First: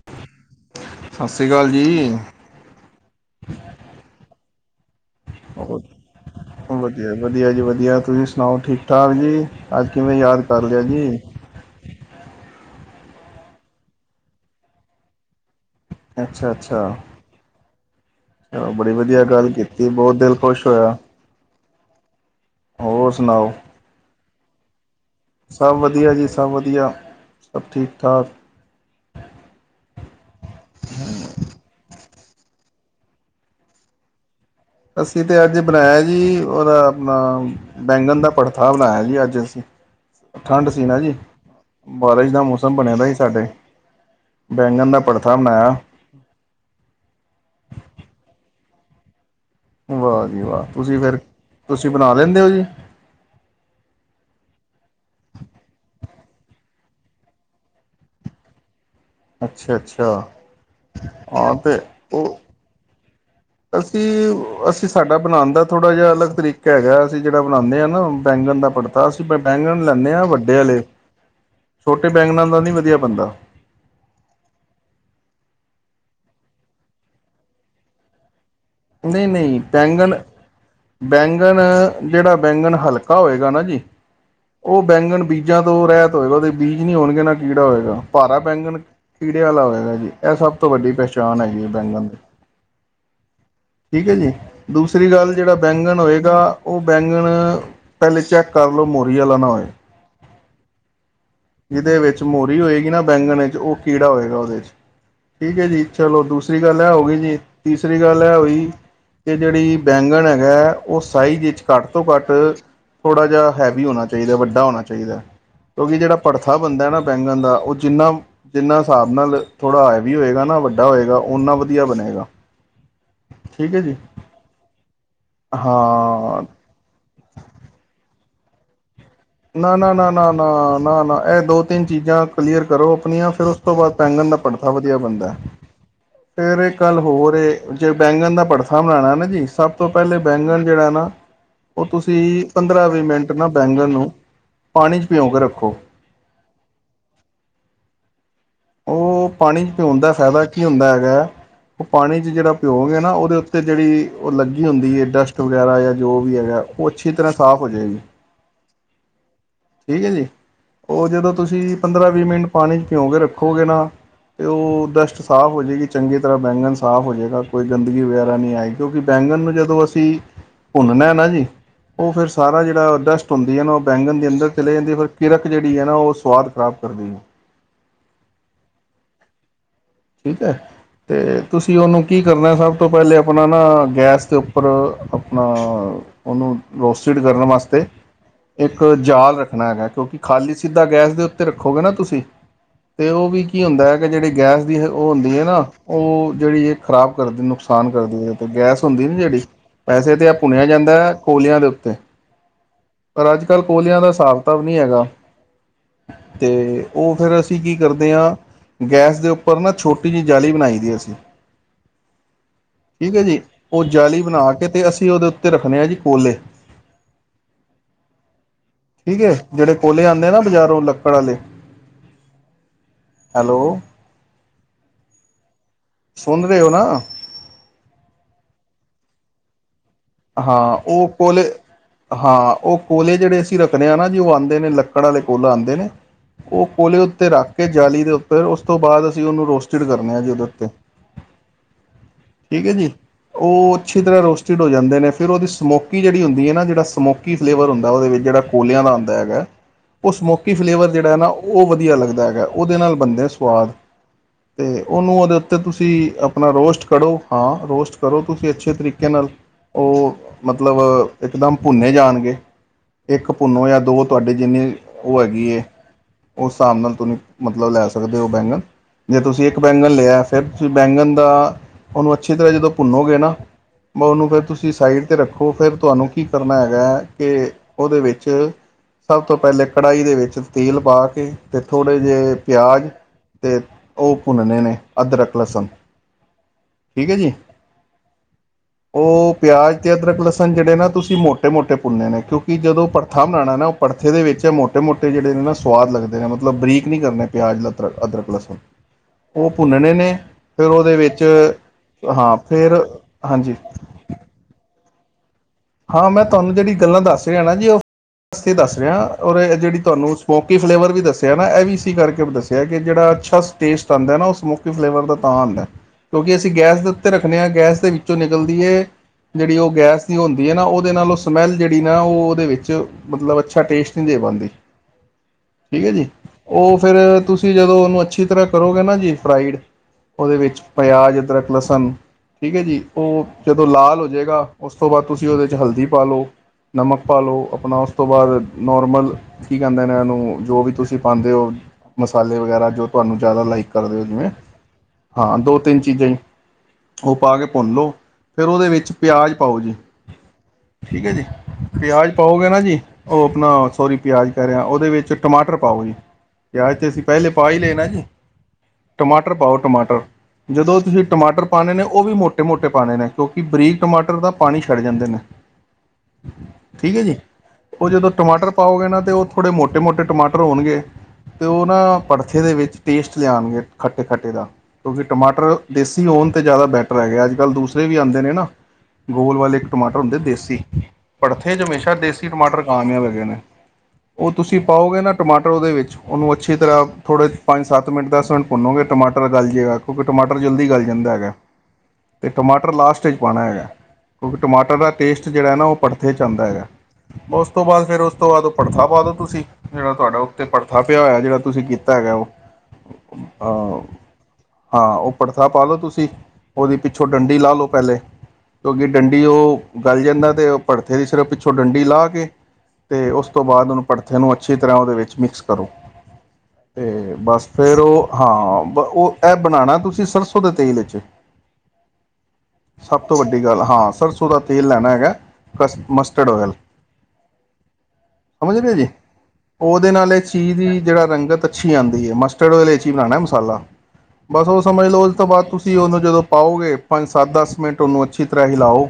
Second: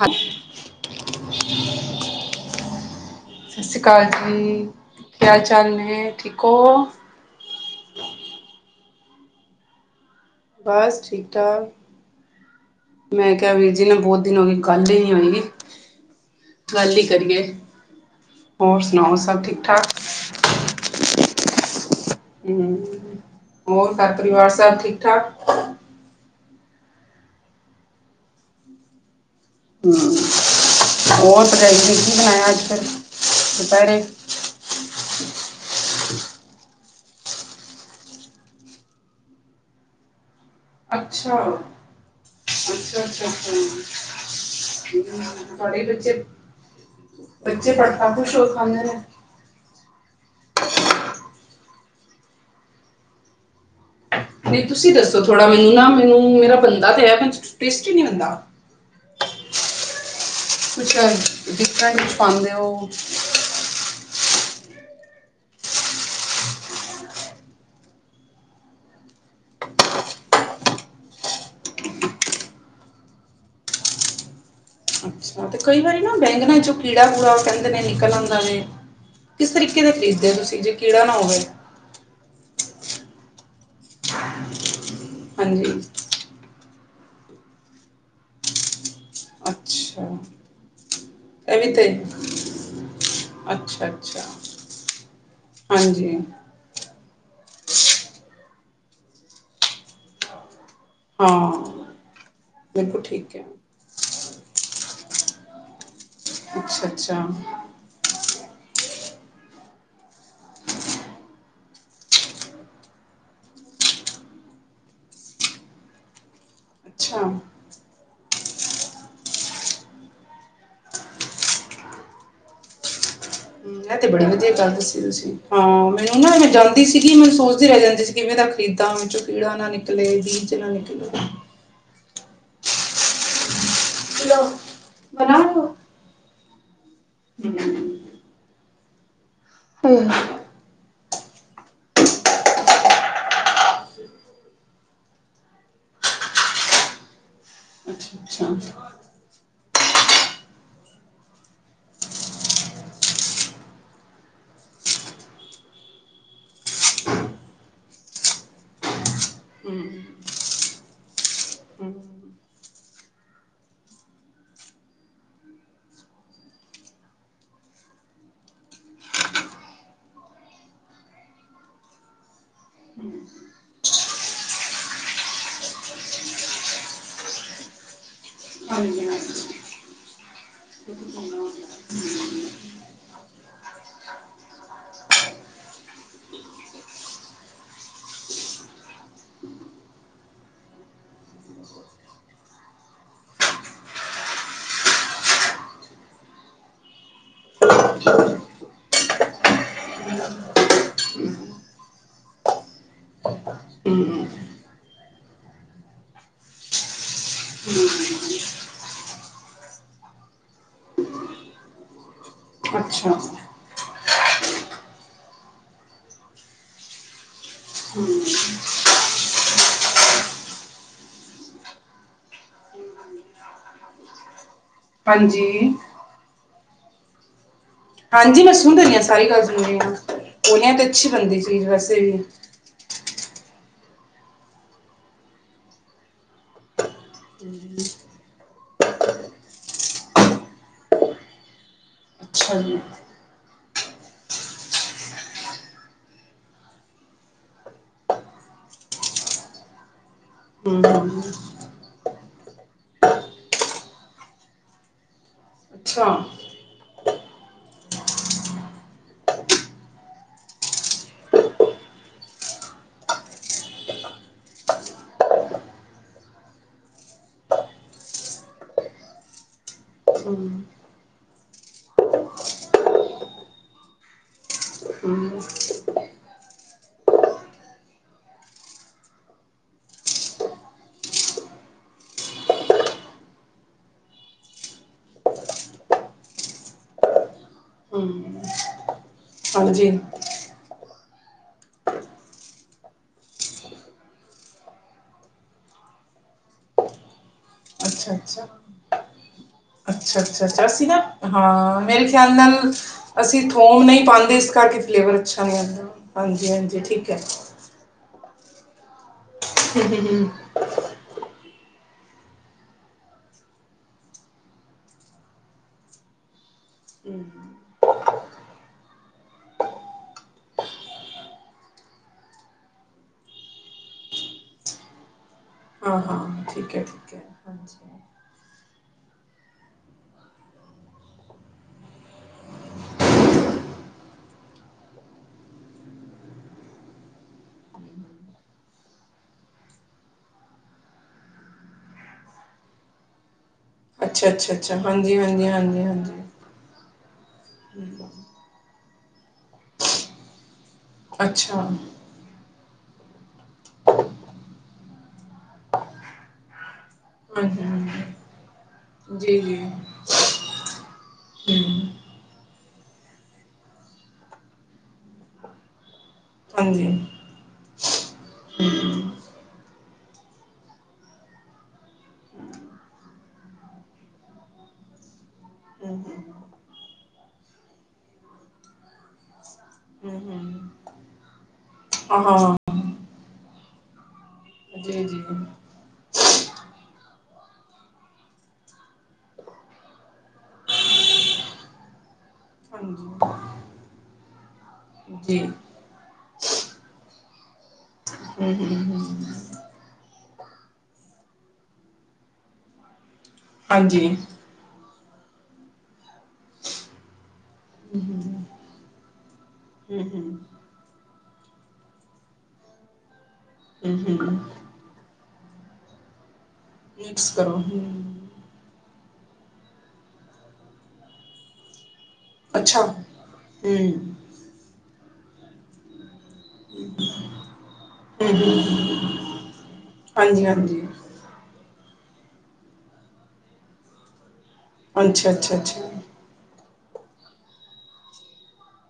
ਹੱਤ ਸਾਸ ਸ੍ਰੀ ਕਾਲ ਜੀ। ਸਾਸ ਸ੍ਰੀ ਕਾਲ ਜੀ। ਕੀ ਹਾਲ ਚਾਲ ਨੇ ਠੀਕ ਹੋ ਵਧੀਆ ਵਧੀਆ ਜੀ-ਵਧੀਆ ਤੁਸੀਂ ਸੁਣਾਓ ਠੀਕ-ਠਾਕ ਜੀ ਅੱਜ ਕਿਵੇਂ ਯਾਦ ਕਰ ਲਿਆ ਬਸ ਜੀ। ਠੀਕ-ਠਾਕ। ਮੈਂ ਕੇਆ ਵੀਰ ਜੀ ਨੂੰ ਬੋਹਤ ਦਿਨ ਹੋ ਗਏ ਗੱਲ ਈ ਨੀ ਹੋਏਗੀ। ਅੱਛਾ ਗੱਲ ਈ ਕਰੀਏ। ਹਾਂ ਹੋਰ ਬੜੀ ਸੁਣਾਓ ਵਧੀਆ ਸਭ ਗੱਲ ਠੀਕ ਠਾਕ ਕੀਤੀ ਬੋਹਤ ਦਿਲ ਖੁਸ਼ ਹੋਯਾ। ਹੂੰ ਸੁਣਾਓ। ਹੋਰ ਕੱਰ-ਪਰਿਵਾਰ ਸਭ ਠੀਕ-ਠਾਕ? ਸਭ ਵਧੀਆ ਜੀ-ਸਭ ਵਧੀਆ ਸਭ ਠੀਕ-ਠਾਕ। ਹੂੰ ਹੋਰ ਪਰਜਾਈ ਨੇ ਕੀ ਬਣਾਯਾ ਅੱਜ ਫੇਰ ਦਪੈਰੇ? ਅਸੀਂ ਤੇ ਅੱਜ ਬਣਾਯਾ ਜੀ ਓਦਾ ਅਪਣਾ ਬੈਂਗਨ ਦਾ ਪੜਥਾ ਬਣਾਯਾ ਜੀ ਅੱਜ ਅਸੀਂ। ਠੰਡ ਸੀ ਨਾ ਜੀ ਅੱਛਾ ਬਾਰਿਸ਼ ਦਾ ਮੌਸਮ ਬਣਿਆ ਅੱਛਾ ਅੱਛਾ ਦਾ ਸੀ ਅੱਛਾ ਸਾਡੇ- ਬੈਂਗਨ ਦਾ ਪੜਥਾ ਬਣਾਯਾ। ਤੁਹਾਡੇ ਬੱਚੇ ਬੱਚੇ ਤਾਂ ਕਾਫੀ ਸ਼ੋਰ ਪਾਂਦੇ ਨੇ। ਵਾ ਜੀ ਵਾ ਤੁਸੀਂ ਫੇਰ ਤੁਸੀਂ ਬਣਾ ਲੈਂਦੇ ਓ ਜੀ। ਨਈ ਤੁਸੀਂ ਦੱਸੋ ਥੋੜ੍ਹਾ ਮੈਨੂੰ ਨਾ ਮੈਨੂੰ ਮੇਰਾ ਬਣਦਾ ਪਯਾ ਪਰ ਟੇਸਟੀ ਨੀ ਬਣਦਾ। ਅੱਛਾ-ਅੱਛਾ। ਕੁਛ ਡਿਫਰੈਂਟ ਪਾਂਦੇ ਓ ਅਸੀਂ, ਅਸੀਂ ਸਾਡਾ ਬਣਾਣ ਦਾ ਥੋੜ੍ਹਾ ਜੇਹਾ ਅਲੱਗ ਤਰੀਕਾ ਹੈਗਾ ਅਸੀਂ ਜੇੜਾ ਬਣਾਣੇ ਆ ਨਾ ਬੈਂਗਨ ਦਾ ਪਰ ਤਾਂ ਅਸੀਂ ਤੇ ਬੈਂਗਣ ਲੈਂਣੇ ਆਂ ਵੱਡੇ ਆਲੇ [unintelligible] ਛੋਟੇ ਬੈਂਗਨਾਂ ਦਾ ਨੀ ਵਧੀਆ ਬਣਦਾ। ਕਈ ਵਾਰੀ ਨਾ ਬੈਂਗਣਾ ਚੋਂ ਕੀੜਾ-ਕੂੜਾ ਓ‌ ਕੈਂਦੇ ਨੇ ਨਿਕਲ ਆਂਦਾ ਵੇ। ਓ ਕਿਸ ਨਈ-ਨਈ ਤਰੀਕੇ ਦੇ ਬੈਂਗਣ ਖਰੀਦਦੇ ਹੋ ਤੁਸੀਂ ਜੇ ਕੀੜਾ ਨਾ ਹੋਵੇ ਬੈਂਗਣ ਜੇੜਾ ਬੈਂਗਣ ਹਲਕਾ ਹੋਏਗਾ ਨਾ ਜੀ ਓ ਬੈਂਗਣ ਬੀਜਾਂ ਤੋਂ ਹਾਂਜੀ ਰੈਤ ਹੋਏਗਾ ਓਦੇ ਬੀਜ ਨੀ ਹੋਣਗੇ ਨਾ ਕੀੜਾ ਹੋਏਗਾ ਪਾਰਾ ਬੈਂਗਣ ਕੀੜੇ ਵਾਲਾ ਹੋਵੇਗਾ ਅੱਛਾ ਜੀ ਐ ਸਭ ਤੋਂ ਵੱਡੀ ਪਹਿਚਾਣ ਇਹ ਹੈਗੀੀ ਏ ਵੀ ਤੇ ਬੈਂਗਨ ਦੀ। ਅੱਛਾ ਠੀਕ ਐ ਅੱਛਾ ਜੀ ਦੂਸਰੀ ਗੱਲ ਜੇੜਾ ਬੈਂਗਨ ਹਾਂਜੀ ਹੋਏਗਾ ਉਹ ਬੈਂਗਣ ਪਹਿਲੇ ਚੈੱਕ ਕਰ ਲਓ ਮੋਰੀ ਵਾਲਾ ਨਾ ਹੋਏ। ਹਾਂ ਜਿਹਦੇ ਵਿੱਚ ਮੋਰੀ ਹੋਏਗੀ ਨਾ ਬਿਲਕੁਲ ਠੀਕ ਬੈਂਗਣ ਹੈ ਵਿੱਚ ਉਹ ਕੀੜਾ ਹੋਏਗਾ ਉਹਦੇ 'ਚ ਠੀਕ ਹੈ ਜੀ, ਚਲੋ ਦੂਸਰੀ ਗੱਲ ਅੱਛਾ ਇਹ ਹੋ ਗਈ ਅੱਛਾ ਜੀ, ਤੀਸਰੀ ਗੱਲ ਇਹ ਹੋਈ ਇਹ ਜਿਹੜੀ ਬੈਂਗਣ ਹੈਗਾ ਉਹ ਸਾਈਜ਼ ਵਿੱਚ ਘੱਟ ਤੋਂ ਘੱਟ ਥੋੜਾ ਜਿਹਾ ਹੈਵੀ ਹੋਣਾ ਚਾਹੀਦਾ ਵੱਡਾ ਹੋਣਾ ਚਾਹੀਦਾ ਕਿਉਂਕਿ ਜਿਹੜਾ ਭੜਥਾ ਬਣਦਾ ਨਾ ਅੱਛਾ ਬੈਂਗਣ ਦਾ ਉਹ ਜਿੰਨਾ ਜਿੰਨਾ ਹਿਸਾਬ ਨਾਲ ਥੋੜ੍ਹਾ ਹੈਵੀ ਹੋਏਗਾ ਨਾ ਵੱਡਾ ਹੋਏਗਾ ਓਨਾ ਵਧੀਆ ਬਣੇਗਾ। ਠੀਕ ਹੈ ਜੀ ਐ ਤੇ ਬੜੀ ਵਧੀਆ ਗੱਲ ਦੱਸੀ ਤੁਸੀਂ ਹਾਂ ਮੈਨੂੰ। ਉਹ ਮੈਂ ਜਾਂਦੀ ਸੀਗੀ, ਮੈਨੂੰ ਸੋਚਦੀ ਰਹਿ ਜਾਂਦੀ ਸੀ ਕਿਵੇਂ ਦਾ ਖਰੀਦਾ ਮੈਂ ਚੋਂ ਨਾ- ਨਾ- ਨਾ -ਨਾ- ਨਾ -ਨਾ- ਨਾ ਇਹ ਦੋ ਤਿੰਨ ਚੀਜ਼ਾਂ ਕਲੀਅਰ ਕਰੋ ਆਪਣੀਆਂ, ਫਿਰ ਉਸ ਤੋਂ ਬਾਅਦ ਬੈਂਗਣ ਦਾ ਭੜਥਾ ਵਧੀਆ ਬਣਦਾ। ਫੇਰ ਇਕ ਗਲ ਹੋਰ ਏ, ਹਮ, ਜੇ ਬੈਂਗਣ ਦਾ ਭੜਥਾ ਬਣਾਉਣਾ ਨਾ ਜੀ ਸਭ ਤੋਂ ਪਹਿਲੇ ਬੈਂਗਣ ਜਿਹੜਾ ਨਾ, ਉਹ ਤੁਸੀਂ ਪੰਦਰਾਂ ਵੀਹ ਮਿੰਟ ਨਾ ਬੈਂਗਣ ਨੂੰ ਪਾਣੀ 'ਚ ਭਿਓਂ ਕੇ ਰੱਖੋ। ਅੱਛਾ- ਅੱਛਾ। ਉਹ ਪਾਣੀ ਚ ਭਿਉਣ ਦਾ ਫਾਇਦਾ ਕੀ ਹੁੰਦਾ ਹੈਗਾ ਹੈ ਉਹ ਪਾਣੀ 'ਚ ਜਿਹੜਾ ਭਿਉਂ ਗਿਆ ਨਾ, ਉਹਦੇ ਉੱਤੇ ਜਿਹੜੀ ਉਹ ਲੱਗੀ ਹੁੰਦੀ ਹੈ ਡਸਟ ਵਗੈਰਾ ਜਾਂ ਜੋ ਵੀ ਹੈਗਾ ਉਹ ਅੱਛੀ ਤਰ੍ਹਾਂ ਸਾਫ਼ ਹੋ ਜਾਵੇਗੀ। ਹਮ, ਠੀਕ ਹੈ ਜੀ, ਉਹ ਜਦੋਂ ਤੁਸੀਂ ਪੰਦਰਾਂ ਵੀਹ ਹਮ। ਮਿੰਟ ਪਾਣੀ ਚ ਭਿਉਂ ਕੇ ਰੱਖੋਗੇ ਨਾ ਅਤੇ ਉਹ ਡਸਟ ਸਾਫ਼ ਹੋ ਜਾਵੇਗੀ ਚੰਗੀ ਤਰ੍ਹਾਂ, ਬੈਂਗਣ ਸਾਫ਼ ਹੋ ਜਾਵੇਗਾ ਕੋਈ ਗੰਦਗੀ ਵਗੈਰਾ ਨਹੀਂ ਆਏਗੀ। ਕਿਉਂਕਿ ਬੈਂਗਣ ਨੂੰ ਜਦੋਂ ਅਸੀਂ ਭੁੰਨਣਾ ਨਾ ਜੀ, ਉਹ ਫਿਰ ਸਾਰਾ ਜਿਹੜਾ ਡਸਟ ਹੁੰਦੀ ਹੈ ਨਾ ਉਹ ਬੈਂਗਣ ਦੇ ਅੰਦਰ ਚਲੇ ਜਾਂਦੀ ਹੈ, ਫਿਰ ਕਿਰਕ ਜਿਹੜੀ ਹੈ ਨਾ ਉਹ ਸਵਾਦ ਖ਼ਰਾਬ ਕਰਦੀ ਹੈ। ਹਾਂਜੀ- ਹਾਂਜੀ। ਠੀਕ ਹੈ। ਅਤੇ ਤੁਸੀਂ ਉਹਨੂੰ ਕੀ ਕਰਨਾ, ਸਭ ਤੋਂ ਪਹਿਲੇ ਆਪਣਾ ਨਾ ਗੈਸ ਦੇ ਉੱਪਰ ਆਪਣਾ ਉਹਨੂੰ ਰੋਸਟਿਡ ਕਰਨ ਵਾਸਤੇ ਇੱਕ ਜਾਲ ਰੱਖਣਾ ਹੈਗਾ, ਕਿਉਂਕਿ ਖਾਲੀ ਸਿੱਧਾ ਗੈਸ ਦੇ ਉੱਤੇ ਰੱਖੋਗੇ ਨਾ ਤੁਸੀਂ ਤੇ ਉਹ ਵੀ ਕੀ ਹੁੰਦਾ ਹੈ ਕਿ ਜਿਹੜੀ ਗੈਸ ਦੀ ਉਹ ਹੁੰਦੀ ਹੈ ਨਾ ਉਹ ਜਿਹੜੀ ਖ਼ਰਾਬ ਕਰਦੀ, ਨੁਕਸਾਨ ਕਰਦੀ, ਤੇ ਗੈਸ ਹੁੰਦੀ ਨਾ ਜਿਹੜੀ ਵੈਸੇ ਤੇ ਐ ਭੁਨਿੰਆ ਜਾਂਦਾ ਹੈ ਕੋਲਿਆਂ ਦੇ ਉੱਤੇ। ਪਰ ਅੱਜ ਕੱਲ੍ਹ ਕੋਲਿਆਂ ਦਾ ਹਿਸਾਬ ਕਿਤਾਬ ਨਹੀਂ ਹੈਗਾ। ਤੇ ਉਹ ਫੇਰ ਅਸੀਂ ਕੀ ਕਰਦੇ ਹਾਂ ਗੈਸ ਦੇ ਉੱਪਰ ਨਾ ਛੋਟੀ ਜਿਹੀ ਜਾਲੀ ਬਣਾਈ ਦੀ ਆ ਅਸੀ, ਅੱਛਾ ਠੀਕ ਹੈ ਜੀ। ਉਹ ਜਾਲੀ ਬਣਾ ਕੇ ਤੇ ਅਸੀਂ ਉਹਦੇ ਉੱਤੇ ਰੱਖਣੇ ਆ ਜੀ ਕੋਲੇ। ਹਮ। ਠੀਕ ਹੈ, ਜਿਹੜੇ ਕੋਲੇ ਆਉਂਦੇ ਆ ਨਾ ਬਜ਼ਾਰੋਂ ਲੱਕੜ ਵਾਲੇ। ਹੈਲੋ। ਹਾਂਜੀ। ਸੁਣ ਰਹੇ ਹੋ ਨਾ? ਹਾਂਜੀ, ਮੈਂ ਸੁਣ ਰਹੀ ਹਾਂ ਸਾਰੀ ਗੱਲ ਸੁਣ ਰਹੀ ਆ। ਹਾਂ ਉਹ ਕੋਲੇ ਵੀ ਹਾਂ ਉਹ ਕੋਲੇ ਜਿਹੜੇ ਅਸੀਂ ਰੱਖਣੇ ਆ ਨਾ ਜੀ ਉਹ ਆਉਂਦੇ ਨੇ ਲੱਕੜ ਵਾਲੇ ਕੋਲੇ ਆਉਂਦੇ ਨੇ। ਉਹ ਕੋਲੇ ਉੱਤੇ ਰੱਖ ਕੇ ਜਾਲੀ ਦੇ ਉੱਤੇ, ਉਸ ਤੋਂ ਬਾਅਦ ਅਸੀਂ ਉਹਨੂੰ ਰੋਸਟਿਡ ਕਰਨੇ ਆ ਜੀ ਔਦੇ ਉੱਤੇ। ਹ ਠੀਕ ਹੈ ਜੀ ਉਹ ਅੱਛੀ ਤਰ੍ਹਾਂ ਰੋਸਟਡ ਹੋ ਜਾਂਦੇ ਨੇ ਫਿਰ ਉਹਦੀ ਸਮੋਕੀ ਜਿਹੜੀ ਹੁੰਦੀ ਨਾ ਜਿਹੜਾ ਸਮੋਕੀ ਫਲੇਵਰ ਹੁੰਦਾ ਉਹਦੇ ਵਿੱਚ ਜਿਹੜਾ ਕੋਲਿਆਂ ਦਾ ਆਉਂਦਾ ਹੈਗਾ ਉਹ ਸਮੋਕੀ ਹਮ ਫਲੇਵਰ ਜਿਹੜਾ ਹੈ ਹਮ ਨਾ ਉਹ ਵਧੀਆ ਲੱਗਦਾ ਹੈਗਾ ਉਹਦੇ ਨਾਲ ਬਣਦੇ ਸਵਾਦ ਤੇ ਉਹਨੂੰ ਉਹਦੇ ਉੱਤੇ ਅੱਛਾ ਤੁਸੀਂ ਆਪਣਾ ਰੋਸਟ ਕਰੋ ਹਾਂ ਰੋਸਟ ਕਰੋ ਤੁਸੀਂ ਅੱਛੇ ਤਰੀਕੇ ਨਾਲ ਉਹ ਮਤਲਬ ਇੱਕਦਮ ਭੁੰਨੇ ਜਾਣਗੇ ਇੱਕ ਭੁੰਨੋ ਜਾਂ ਦੋ ਤੁਹਾਡੇ ਜਿੰਨੀ ਉਹ ਹੈਗੀ ਐ ਉਸ ਹਿਸਾਬ ਨਾਲ ਤੁਹਾਨੂੰ ਮਤਲਬ ਲੈ ਸਕਦੇ ਹੋ ਬੈਂਗਣ ਜੇ ਤੁਸੀਂ ਇੱਕ ਬੈਂਗਣ ਲਿਆ ਫਿਰ ਹਮ ਤੁਸੀਂ ਬੈਂਗਣ ਦਾ ਉਹਨੂੰ ਅੱਛੀ ਤਰ੍ਹਾਂ ਜਦੋਂ ਭੁੰਨੋਗੇ ਨਾ ਮੰਨੂ ਫਿਰ ਤੁਸ ਤੁਸੀਂ ਸਾਈਡ 'ਤੇ ਹਮ ਰੱਖੋ ਫਿਰ ਤੁਹਾਨੂੰ ਕੀ ਕਰਨਾ ਹੈਗਾ ਕਿ ਉਹਦੇ ਵਿੱਚ ਸਭ ਤੋਂ ਪਹਿਲੇ ਕੜਾਹੀ ਦੇ ਵਿੱਚ ਤੇਲ ਪਾ ਕੇ ਤੇ ਥੋੜੇ ਜਿਹੇ ਪਿਆਜ਼ ਤੇ ਉਹ ਭੁੰਨ ਨੇ ਅਦਰਕ ਲਸਣ ਠੀਕ ਹੈ ਜੀ ਹਮ ਉਹ ਪਿਆਜ ਹਾਂਜੀ ਤੇ ਅਦਰਕ ਲਸਣ ਜਿਹੜੇ ਨਾ ਤੁਸੀਂ ਮੋਟੇ ਮੋਟੇ ਭੁੰਨੇ ਨੇ ਕਿਉਂਕ ਜਦੋਂ ਪਰਥਾ ਬਨਾਉਣਾ ਨਾ ਉਹ ਪਰਥੇ ਦੇ ਵਿੱਚ ਮੋ ਮੋਟੇ ਜਿਹੜੇ ਨੇ ਨਾ ਸਵਾਦ ਲੱਗਦੇ ਨੇ ਮਤਲਬ ਬਰੀਕ ਨਹੀਂ ਕਰਨੇ ਪਿਆਜ਼ ਅਦਰਕ ਅੱਛਾ ਅਦਰਕ ਅੱਛਾ ਲਸਣ ਉਹ ਭੁੰਨਣੇ ਨੇ ਅੱਛਾ ਅੱਛਾ ਅੱਛਾ ਫਿਰ ਅਸੀਂ ਉਹਦੇ ਨਾ ਵਿੱਚ ਹਾਂ ਮੇਰੇ ਖਿਆਲ ਹਾਂ ਨਾਲ ਫਿਰ ਅਸੀਂ ਹਾਂਜੀ ਥੋਮ ਨਹੀਂ ਪਾਉਂਦੇ ਇਸ ਕਰਕੇ ਫਲੇਵਰ ਨਹੀਂ ਆਉਂਦਾ ਹਾਂ ਮੈਂ ਹਾਂਜੀ ਤੁਹਾਨੂੰ ਜਿਹੜੀ ਹਾਂਜੀ ਗੱਲਾਂ ਠੀਕ ਹੈ ਦੱਸ ਰਿਹਾ ਨਾ ਜੀ ਉਹ ਵਾਸਤੇ ਦੱਸ ਰਿਹਾ ਔਰ ਜਿਹੜੀ ਤੁਹਾਨੂੰ ਸਮੋਕ ਸਮੋਕੀ ਫਲੇਵਰ ਵੀ ਦੱਸਿਆ ਨਾ ਇਹ ਵੀ ਸੀ ਕਰਕੇ ਦੱਸਿਆ ਕਿ ਜਿਹੜਾ ਅੱਛਾ ਟੇਸਟ ਆਉਂਦਾ ਨਾ ਉਹ ਸਮੋਕੀ ਫਲੇਵਰ ਦਾ ਤਾਂ ਆਉਂਦਾ ਕਿਉਂਕਿ ਅਸੀਂ ਗੈਸ ਦੇ ਉੱਤੇ ਹਮ ਰੱਖਣੇ ਹਾਂ ਗੈਸ ਦੇ ਵਿੱਚੋਂ ਨਿਕਲਦੀ ਹੈ ਜਿਹੜੀ ਉਹ ਗੈਸ ਦੀ ਹੁੰਦ ਹੁੰਦੀ ਹੈ ਨਾ ਉਹਦੇ ਨਾਲੋਂ ਸਮੈੱਲ ਜਿਹੜੀ ਨਾ ਉਹ ਉਹਦੇ ਵਿੱਚ ਮਤਲਬ ਅੱਛਾ ਟੇਸਟ ਨਹੀਂ ਦੇ ਪਾਉਂਦੀ ਠੀਕ ਹੈ ਹਾਂ ਜੀ ਹਾਂ ਠੀਕ ਉਹ ਹੈ ਫਿਰ ਠੀਕ ਹੈ ਤੁਸੀਂ ਹਾਂਜੀ ਜਦੋਂ ਉਹਨੂੰ ਅੱਛੀ ਤਰ੍ਹਾਂ ਕਰੋਗੇ ਨਾ ਜੀ ਫਰਾਈਡ ਉਹਦੇ ਵਿੱਚ ਪਿਆਜ਼ ਅਦਰਕ ਲਸਣ ਠੀਕ ਹੈ ਜੀ ਉਹ ਜਦੋਂ ਲਾਲ ਹੋ ਜਾਏਗਾ ਉਸ ਤੋਂ ਬਾਅਦ ਤੁਸੀਂ ਉਹਦੇ ਹਲਦੀ ਪਾ ਲਓ ਨਮਕ ਪਾ ਲੋ ਆਪਣਾ ਉਸ ਤੋਂ ਬਾਅਦ ਨੋਰਮਲ ਕੀ ਕਹਿੰਦੇ ਇਹਨੂੰ ਜੋ ਵੀ ਤੁਸੀਂ ਪਾਉਂਦੇ ਹੋ ਮਸਾਲੇ ਵਗੈਰਾ ਜੋ ਤੁਹਾਨੂੰ ਜ਼ਿਆਦਾ ਲਾਈਕ ਅੱਛਾ ਦਰਦ ਅੱਛਾ ਅੱਛਾ ਹਾਂਜੀ [unintelligible] ਹਾਂ ਹਾਂਜੀ ਦੋ ਤਿੰਨ ਹਾਂਜੀ ਚੀਜ਼ਾਂ ਹੀ ਹਾਂਜੀ ਉਹ ਪਾ ਕੇ ਭੁੰਨ ਲਓ ਫਿਰ ਉਹਦੇ ਵਿੱਚ ਪਿਆਜ ਪਾਓ ਜੀ ਠੀਕ ਹੈ ਜੀ ਅੱਛਾ ਪਿਆਜ ਪਾਓਗੇ ਜੀ ਉਹ ਆਪਣਾ ਸੋਰੀ ਪਿਆਜ਼ ਕਹਿ ਰਿਹਾ ਉਹਦੇ ਵਿੱਚ ਟਮਾਟਰ ਪਾਓ ਜੀ ਪਿਆਜ਼ 'ਤੇ ਅਸੀਂ ਪਹਿਲੇ ਪਾ ਹੀ ਹਾਂਜੀ ਲੈ ਜੀ ਹਾਂਜੀ ਟਮਾਟਰ ਜੀ ਪਾਓ ਜੀ ਟਮਾਟਰ ਜਦੋਂ ਤੁਸੀਂ ਟਮਾਟਰ ਪਾਉਂਣੇ ਨੇ ਹਾਂਜੀ ਉਹ ਵੀ ਮੋਟੇ ਮੋਟੇ ਪਾਉਣੇ ਨੇ ਕਿਉਂਕਿ ਬਰੀਕ ਟਮਾਟਰ ਦਾ ਪਾਣੀ ਛੱਡ ਜਾਂਦੇ ਨੇ ਠੀਕ ਹੈ ਜੀ ਹੂੰ ਉਹ ਜਦੋਂ ਟਮਾਟਰ ਪਾਓਗੇ ਨਾ ਤੇ ਉਹ ਥੋੜੇ ਮੋਟੇ ਮੋਟੇ ਟਮਾਟਰ ਹੋਣਗੇ ਤੇ ਉਹ ਨਾ ਭਰਥੇ ਦੇ ਵਿੱਚ ਟੇਸਟ ਲਿਆਣਗੇ ਖੱਟੇ -ਖੱਟੇ ਦਾ ਕਿਉਂਕਿ ਟਮਾਟਰ ਦੇਸੀ ਹੋਣ ਤੇ ਜ਼ਿਆਦਾ ਬੈਟਰ ਹੈਗੇ ਅੱਜ ਕੱਲ ਦੂਸਰੇ ਵੀ ਆਂਦੇ ਨੇ ਨਾ ਗੋਲ ਵਾਲੇ ਟਮਾਟਰ ਹੂੰ ਹੁੰਦੇ ਦੇਸੀ ਹੂੰ ਭੜਥੇ ਚ ਹਮੇਸ਼ਾ ਹਾਂ ਦੇਸੀ ਟਮਾਟਰ ਹਾਂ ਕਾਮਯਾਬ ਹੈਗੇ ਨੇ ਉਹ ਤੁਸੀਂ ਪਾਓਗੇ ਜੀ ਨਾ ਜੀ ਟਮਾਟਰ ਉਹਦੇ ਵਿੱਚ ਉਹਨੂੰ ਅੱਛੀ ਤਰ੍ਹਾਂ ਥੋੜੇ ਪੰਜ ਸੱਤ ਮਿੰਟ ਦਸ ਮਿੰਟ ਭੁੰਨੋਗੇ ਟਮਾਟਰ ਗਲ ਜਾਏਗਾ ਰੱਖੋ ਟਮਾਟਰ ਜਲਦੀ ਗਲ ਜਾਂਦਾ ਹੈਗਾ ਤੇ ਟਮਾਟਰ ਹਾਂਜੀ ਲਾਸਟ 'ਚ ਪਾਣਾ ਹੈਗਾ ਕਿਉਂਕਿ ਟਮਾਟਰ ਦਾ ਟੇਸਟ ਜੀ ਜਿਹੜਾ ਹੈ ਨਾ ਹੂੰ ਉਹ ਭੜਥੇ 'ਚ ਆਂਦਾ ਹੈਗਾ ਉਸ ਤੋਂ ਬਾਅਦ ਫਿਰ ਉਸ ਤੋਂ ਬਾਅਦ ਉਹ ਭੜਥਾ ਹੂੰ ਪਾ ਦੋ ਤੁਸੀਂ ਜਿਹੜਾ ਤੁਹਾਡਾ ਉੱਤੇ ਭੜਥਾ ਪਿਆ ਹੋਇਆ ਜਿਹੜਾ ਤੁਸੀਂ ਕੀਤਾ ਹੈਗਾ ਉਹ ਆਹੋ ਹਾਂਜੀ ਹਾਂ ਉਹ ਭੜਥਾ ਪਾ ਲਓ ਤੁਸੀਂ ਉਹਦੀ ਪਿੱਛੋਂ ਡੰਡੀ ਲਾ ਲਓ ਪਹਿਲੇ ਕਿਉਂਕਿ ਡੰਡੀ ੲਹ ਹੂੰ ਗੱਲ ਹੂੰ ਜਾਂਦਾ ਤੇ ਭੜਥੇ ਦੀ ਸਿਰਫ ਪਿੱਛੋਂ ਡੰਡੀ ਲਾ ਕੇ ਤੇ ੳਸ ਤੋਂ ਬਾਦ ੳਨੂੰ ਹੂੰ ਭੜਥੇ ਨੂੰ ਹੂੰ ਅੱਛੀ ਤਰਾਂ ੳਰੇ ਵਿੱਚ ਮਿਕਸ ਕਰੋ ਤੇ ਮਿਕਸ ਬਸ ਕਰੋ ਫੇਰ ਹੂੰ ੳਹ ਹਾਂ ਬ ਉਹ ਏ ਬਨਾਨਾ ਤੁਸੀ ਸਰਸੋਂ ਦੇ ਤੇਲ ਚ ਏ ਅੱਛਾ ਸਭ ਹੂੰ ਤੋਂ ਵੱਡੀ ਗੱਲ ਹਾਂ ਸਰਸੋਂ ਦਾ ਤੇਲ ਲੈਣਾ ਹੈਗਾ ਕਸ ਮਸਟਰਡ ਓੲਲ ਹੂੰ ਸਮਝ ਹੂੰ ਰਏ ਜੀ, ੳਦੇ ਨਾਲ ਏਹ ਹਾਂਜੀ ਚੀਜ ਦੀ ਹਾਂਜੀ ਜੇੜਾ ਰੰਗਤ ਅੱਛੀ ਆਂਦੀ ਏ। ਮਸਟਰਡ ਓੲਲ ਚ ਈ ਬਨਾਨਾ ਮਸਾਲਾ ਬਸ ੳਹ ਸਮਝ ਲੋ ੳਸ ਤੋਂ ਅੱਛਾ ਬਾਦ ਅੱਛਾ ਤੁਸੀ ਅੱਛਾ ੳਨੂੰ ਜਦੋਂ ਪਾਓਗੇ ਪੰਜ-ਸੱਤ-ਦਸ ਮਿੰਟ ੳਨੂੰ ਅੱਛੀ ਤਰਾ ਹਿਲਾਓ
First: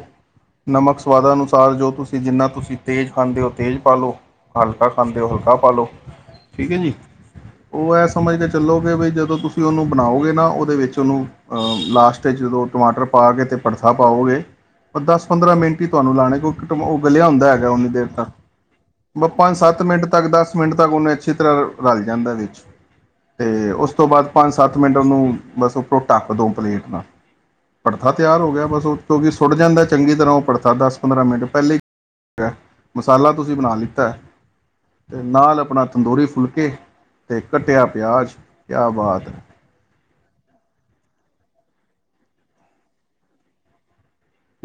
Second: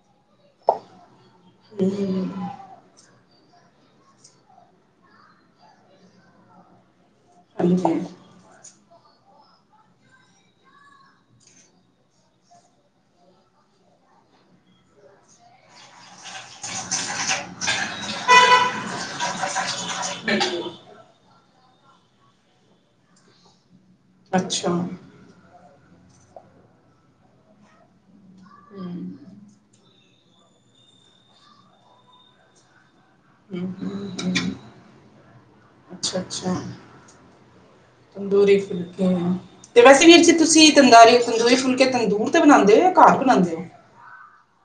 ਨਮਕ ਸਵਾਦਾਨੁਸਾਰ ਜੋ ਤੁਸੀ ਜਿੰਨਾ ਤੁਸੀ ਤੇਜ ਖਾਂਦੇ ਹੳ ਤੇਜ ਪਾ ਲੋ, ਹਲਕਾ ਖਾਂਦੇ ੳ ਹਲਕਾ ਪਾ ਲੋ, ਠੀਕ ਏ ਜੀ। ਹਾਂਜੀ ਓਹ ਏ ਸਮਝ ਕੇ ਚੱਲੋ ਵੀ ਜਦੋ ਤੁਸੀ ੳਨੂੰ ਬਨਾਓਗੇ ਨਾ ੳਦੇ ਵਿੱਚ ੳਨੂੰ ਹਾਂ ਲਾਸਟ ਚ ਜਦੋ ਟਮਾਟਰ ਪਾ ਕੇ ਤੇ ਭੜਥਾ ਪਾਓਗੇ ਬਸ ਦਸ-ਪੰਦਰਾਂ ਮਿੰਟ ਈ ਤਾਨੂੰ ਲਾਨੇ ਕਿਉਂਕਿ ੳਹ ਗਲੇਆ ਹੁੰਦਾ ਹੈਗਾ ਓਨੀ ਦੇਰ ਤੱਕ ਬਸ ਪੰਜ- ਸੱਤ ਮਿੰਟ ਤੱਕ, ਦਸ ਮਿੰਟ ਤੱਕ, ੳਨੇ ਅੱਛੀ ਤਰਾ ਰਲ ਜਾਂਦਾ ਵਿੱਚ ਤੇ ੳਸ ਤੋਂ ਬਾਦ ਅੱਛਾ ਪੰਜ-ਸੱਤ ਮਿੰਟ ਹੂੰ ੳਨੂੰ ਬਸ ਉੱਪਰੋ ਢੱਕ ਦੋ ਪਲੇਟ ਨਾਲ ਭੜਥਾ ਤੇਆਰ ਹੋ ਗਿਆ ਬਸ ੳਤੋ ਦਾ ਚੰਗੀ ਤਰਾ ੳਹ ਭੜਥਾ ਦਸ-ਪੰਦਰਾਂ ਮਿੰਟ ਪੈਲੇ ਈ ਮਸਾਲਾ ਤੁਸੀ ਬਨਾ ਲਿਤਾ ਐ। ਤੇ ਨਾਲ ਅਪਨਾ ਅੱਛਾ ਤੰਦੂਰੀ ਅੱਛਾ ਫੁਲਕੇ ਤੇ ਕੱਟੇਆ ਪਿਆਜ, ਤੰਦੂਰੀ ਕਯਾ ਫੁਲਕੇ ਬਾਤ ਏ। ਤੇ ਵੈਸੇ ਵੀਰ ਜੀ ਤੁਸੀ ਤਦਾਰੀ ਤੰਦੂਰੀ ਫੁਲਕੇ ਤੰਦੂਰ ਤੇ ਬਨਾਦੇ ੳ ਜਾਂ ਘਰ ਬਨਾਦੇ ੳ।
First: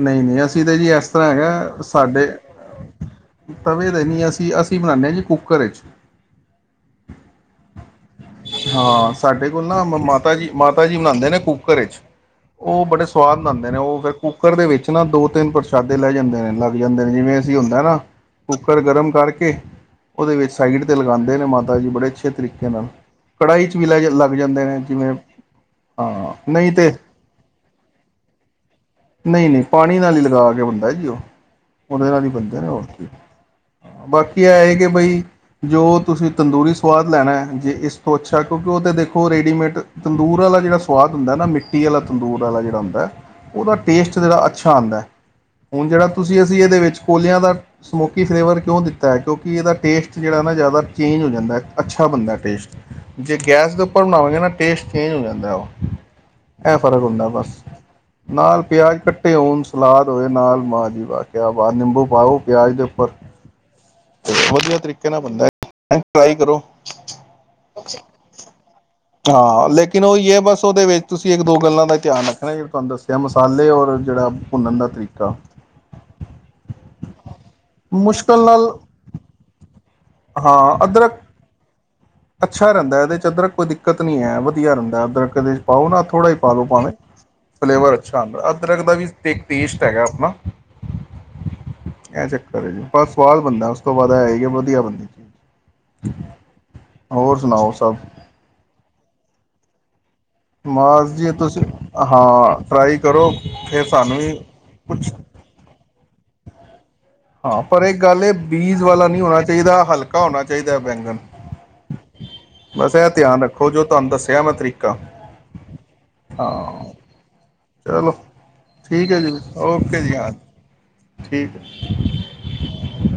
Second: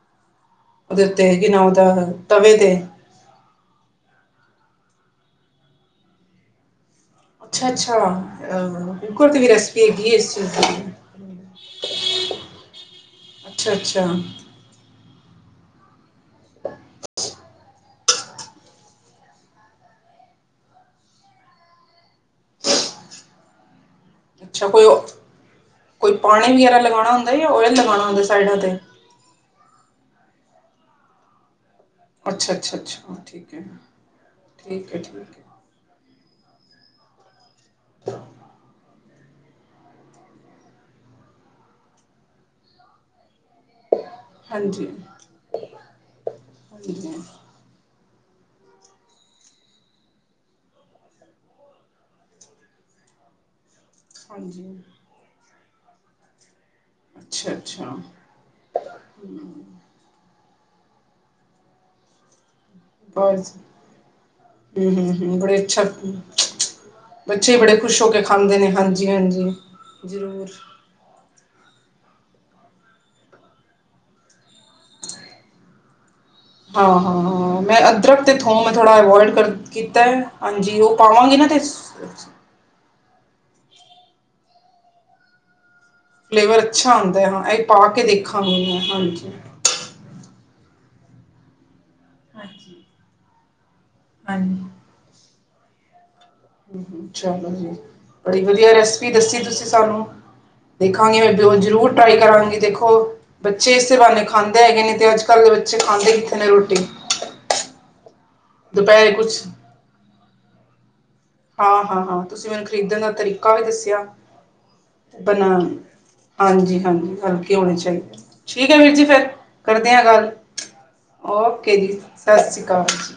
ਨਈ ਨਈ। ਅਸੀ ਤੇ ਜੀ ਏਸਰਾਂ ਉੱਤੇ ਕਿ ਨਾ ਹੈਗਾ ਉਹਦਾ ਸਾਡੇ ਤਵੇ ਤੇ ਤਵੇ ਤੇ ਨੀ, ਅਸੀ-ਅਸੀ ਬਨਾਨੇ ਆ ਜੀ ਕੁੱਕਰ ਏਚ। [inaudible] ਅ ਹਾਂ ਬਿਲਕੁਲ ਦੀ ਵੀ ਸਾਡੇ ਕੋਲ ਨਾ ਰੈਸਪੀ ਮਮ ਹੈਗੀ ਏ ਇਸ ਮਾਤਾ ਜੀ, ਚੀਜ਼ ਮਾਤਾ ਦੀ। ਜੀ ਬਨਾਦੇ ਨੇ ਕੂਕਰ ਏਚ। ੳ ਬੜੇ ਸੁਆਦ ਬਨਾਦੇ ਨੇ, ੳਹ ਅੱਛਾ-ਅੱਛਾ, ਫੇਰ ਕੂਕ ਅੱਛਾ ਕੁੱਕਰ ਦੇ ਵਿਚ ਨਾ ਦੋ-ਤਿੰਨ ਪ੍ਰਸ਼ਾਦੇ ਲੈ ਜਾਂਦੇ ਨੇ, ਲੱਗ ਜਾਂਦੇ ਨੇ। ਜਿਵੇਂ ਅਸੀ ਹੁੰਦਾ ਏ ਨਾ ਕੁੱਕਰ ਗਰਮ ਕਰਕੇ ੳਦੇ ਵਿੱਚ ਸਾਈਡ ਤੇ ਲਗਾਂਦੇ ਨੇ ਮਾਤਾ ਜੀ ਬੜੇ ਅੱਛੇ ਤਰੀਕੇ ਨਾਲ। ਕੜਾਹੀ ਚ ਵੀ ਲੈ, ਲਗ ਅੱਛਾ ਕੋਈ ੳ, ਕੋਈ ਪਾਨੀ ਨਹੀਂ ਵਗੈਰਾ ਤੇ ਲਗਾਨਾ ਹੁੰਦਾ ਜਾਂ ਓਯਲ ਲਗਾਨਾ ਹੁੰਦਾ ਸਾਈਡਾ ਤੇ ਨਈ-ਨਈ, ਪਾਨੀ ਨਾਲ ਈ ਲਗਾ ਕੇ ਬਨਦਾ ਏ ਜੀ ੳ ਓਦੇ ਨਾਲ ਹੀ ਬਨਦੇ ਨੇ ਹੋਰ ਕੀ, ਅੱਛਾ-ਅੱਛਾ-ਅੱਛਾ ਠੀਕ ਐ, ਬਾਕੀ ਏਹ ਏ ਕਿ ਠੀਕ ਐ, ਠੀਕ ਬਈ ਐ। ਜੋ ਤੁਸੀ ਤੰਦੂਰੀ ਸਵਾਦ ਲੈਨਾ ਜੇ ਇਸ ਤੋਂ ਅੱਛਾ, ਕਿਉਂਕਿ ੳ ਤੇ ਦੇਖੋ ਓਹ ਰੇਡੀਮੇਡ ਤੰਦੂਰ ਆਲਾ ਜੇੜਾ ਸਵਾਦ ਹੁੰਦਾ ਨਾ, ਮਿੱਟੀ ਆਲਾ ਤੰਦੂਰ ਆਲਾ ਜੇੜਾ ਹੁੰਦਾ ੳਦਾ ਟੇਸਟ ਜੇੜਾ ਅੱਛਾ ਹਾਂਜੀ, ਆਂਦਾ, ਹੁਨ ਜੇੜਾ ਤੁਸੀ ਅਸੀ ਏਦੇ ਵਿੱਚ ਹਾਂਜੀ, ਕੋਲੇਆਂ ਦਾ ਸਮੋਕੀ ਫਲੇਵਰ ਕਉਂ ਦਿੱਤਾ ਏ ਕਿਉਂਕਿ ਏਦਾ ਟੇਸਟ ਜੇੜਾ ਨਾ ਜਾਦਾ ਚੇਂਜ ਹੋ ਜਾਂਦਾ, ਅੱਛਾ ਬਨਦਾ ਟੇਸਟ ਜੇ ਗੈਸ ਦੇ ਉਪਰ ਬਨਾਵਾਂਗੇ ਨਾ ਹਾਂਜੀ ਟੇਸਟ ਚੇਂਜ ਹੋ ਜਾਂਦਾ ੳ। ਏ ਫਰਕ ਹੁੰਦਾ ਬਸ ਅੱਛਾ-ਅੱਛਾ ਨਾਲ ਪਿਆਜ ਕੱਟੇ ਹੋਨ, ਸਲਾਦ ਹੋਏ ਨਾਲ ਵਾਹ ਜੀ ਵਾਹ, ਕਯਾ ਬਾਾਤ, ਨਿੰਬੂ ਪਾਓ ਪਿਆਜ ਦੇ ਉਪਰ, ਬਸ ਵਧੀਆ ਤਰੀਕੇ ਨਾਲ ਹੂੰ-ਹੂੰ-ਹੂੰ ਬਨਦਾ ਬੜੇ ਅੱਛਾ ਏ, ਫਰਾਈ ਕਰੋ ਬੱਚੇ ਬੜੇ ਖੁਸ਼ ਹੋ ਕੇ ਖਾਂਦੇ ਨੇ ਹਾਂਜੀ-ਹਾਂਜੀ। ਹਾਂ ਲੇਕਿਨ ੳਈ ਏ ਜ਼ਰੂਰ ਬਸ ੳਦੇ ਵਿੱਚ ਤੁਸੀ ਏਕ-ਦੋ ਗੱਲਾਂ ਦਾ ਈ ਧਿਆਨ ਰੱਖਨਾ ਜੇੜੀ ਤਾਨੂੰ ਦੱਸ ਜਾਂ ਮਸਾਲੇ ਔਰ ਜੇੜਾ ਭੁੰਨਨ ਦਾ ਤਰੀਕਾ। ਹਾਂ ਹਾਂ ਹਾਂ ਮੈਂ ਅਦਰਕ ਤੇ ਮੁਸ਼ਕਿਲ ਥੋਮ ਨਾਲ ਮੈਂ ਥੋੜਾ ਅਵਾੲਡ ਕਰ ਕੀਤਾ ਐ ਹਾਂਜੀ ਹਾਂ ੳਹ ਅਦਰਕ ਪਾਵਾਂਗੀ ਨਾ ਤੇ ਅੱਛਾ ਰੇਂਦਾ ਏਦੇ ਚ ਅਦਰਕ, ਕੋਈ ਦਿੱਕਤ ਨਈ ਹੈ, ਵਧੀਆ ਰੇਂਦਾ ਅਦਰਕ ਏਦੇ ਚ ਪਾਓ ਨਾ ਥੋੜਾ ਈ ਪਾ ਫਲੇਵਰ ਲੋ ਅੱਛਾ ਪਾਵੇਂ, ਆਉਂਦਾ ਹੈ ਹਾਂ ਇਹ ਪਾ ਫਲੇਵਰ ਕੇ ਅੱਛਾ ਆਂਦਾ ਦੇਖਾਂਗੀ ਮੈਂ ਅਦਰਕ ਦਾ ਵੀ ਹਾਂਜੀ। ਏਕ ਟੇਸਟ ਹੈਗਾ ਅਪਨਾ, ਏ ਚੱਕਰ ਏ ਹਾਂਜੀ ਜੀ, ਪਰ ਸਵਾਦ ਬਨਦਾ ਸਭ ਤੋਂ ਵਧ ਐ ਹੈ ਕਿ ਹਾਂਜੀ। ਵਧੀਆ ਬਨਦੀ ਚੀਜ। ਹੋਰ ਚਲੋ ਜੀ ਸੁਣਾਓ ਸਭ। ਬੜੀ ਵਦੀਆ ਰੈਸਪੀ ਦੱਸੀ ਤੁਸੀ ਸਾਨੂੰ ਬਸ ਦੇਖਾਂਗੀ ਜੀ ਮੈਂ ਬਲੋ ਤੁਸੀਂ ਜ਼ਰੂਰ ਟਰਾਈ ਕਰਾਂਗੀ ਹਾਂ ਦੇਖੋ, ਟਰਾਈ ਕਰੋ ਬੱਚੇ ਫਿਰ ਐਸੇ ਸਾਨੂੰ ਬਾਨੇ ਵੀ ਖਾਂਦੇ ਹੈਗੇ ਨੇ ਕੁਛ ਤੇ ਅੱਜ ਕੱਲ ਦੇ ਬੱਚੇ ਖਾਂਦੇ ਕਿੱਥੇ ਨੇ ਰੋਟੀ ਹਾਂ, ਪਰ ਏਕ ਗਾੱਲ ਏ ਬੀਜ ਵਾਲਾ ਦੁਪਹਿਰੇ ਨੀ ਹੋਨਾ ਕੁਛ ਚਾਈਦਾ, ਹਲਕਾ ਹੋਨਾ ਚਾਈਦੈ ਬੈਂਗਨ। ਹਾਂ, ਹਾਂ-ਹਾਂ ਤੁਸੀ ਮੈਨੂੰ ਖ਼ਰੀਦਨ ਦਾ ਤਰੀਕਾ ਵੀ ਰੱਖੋ ਜੋ ਦੱਸੇਆ ਤੁਹਾਨੂੰ ਦੱਸਿਆ ਮੈਂ ਤਰੀਕਾ ਤੇ ਬਨਾਨ, ਹਾਂ ਹਾਂਜੀ-ਹਾਂਜੀ, ਹਾਂਜੀ। ਕੇ ਹੋਨੇ ਚਲੋ ਚਾਈਦੇ, ਠੀਕ ਐ ਵੀਰ ਜੀ ਹੈ ਫੇਰ ਕਰਦੇ ਆ ਓਕੇ ਜੀ ਗਾੱਲ, ਹਾਂ ਠੀਕ ਹੈ ਓਕੇ ਜੀ। ਸਾੱਸੀ ਕਾਲ ਜੀ।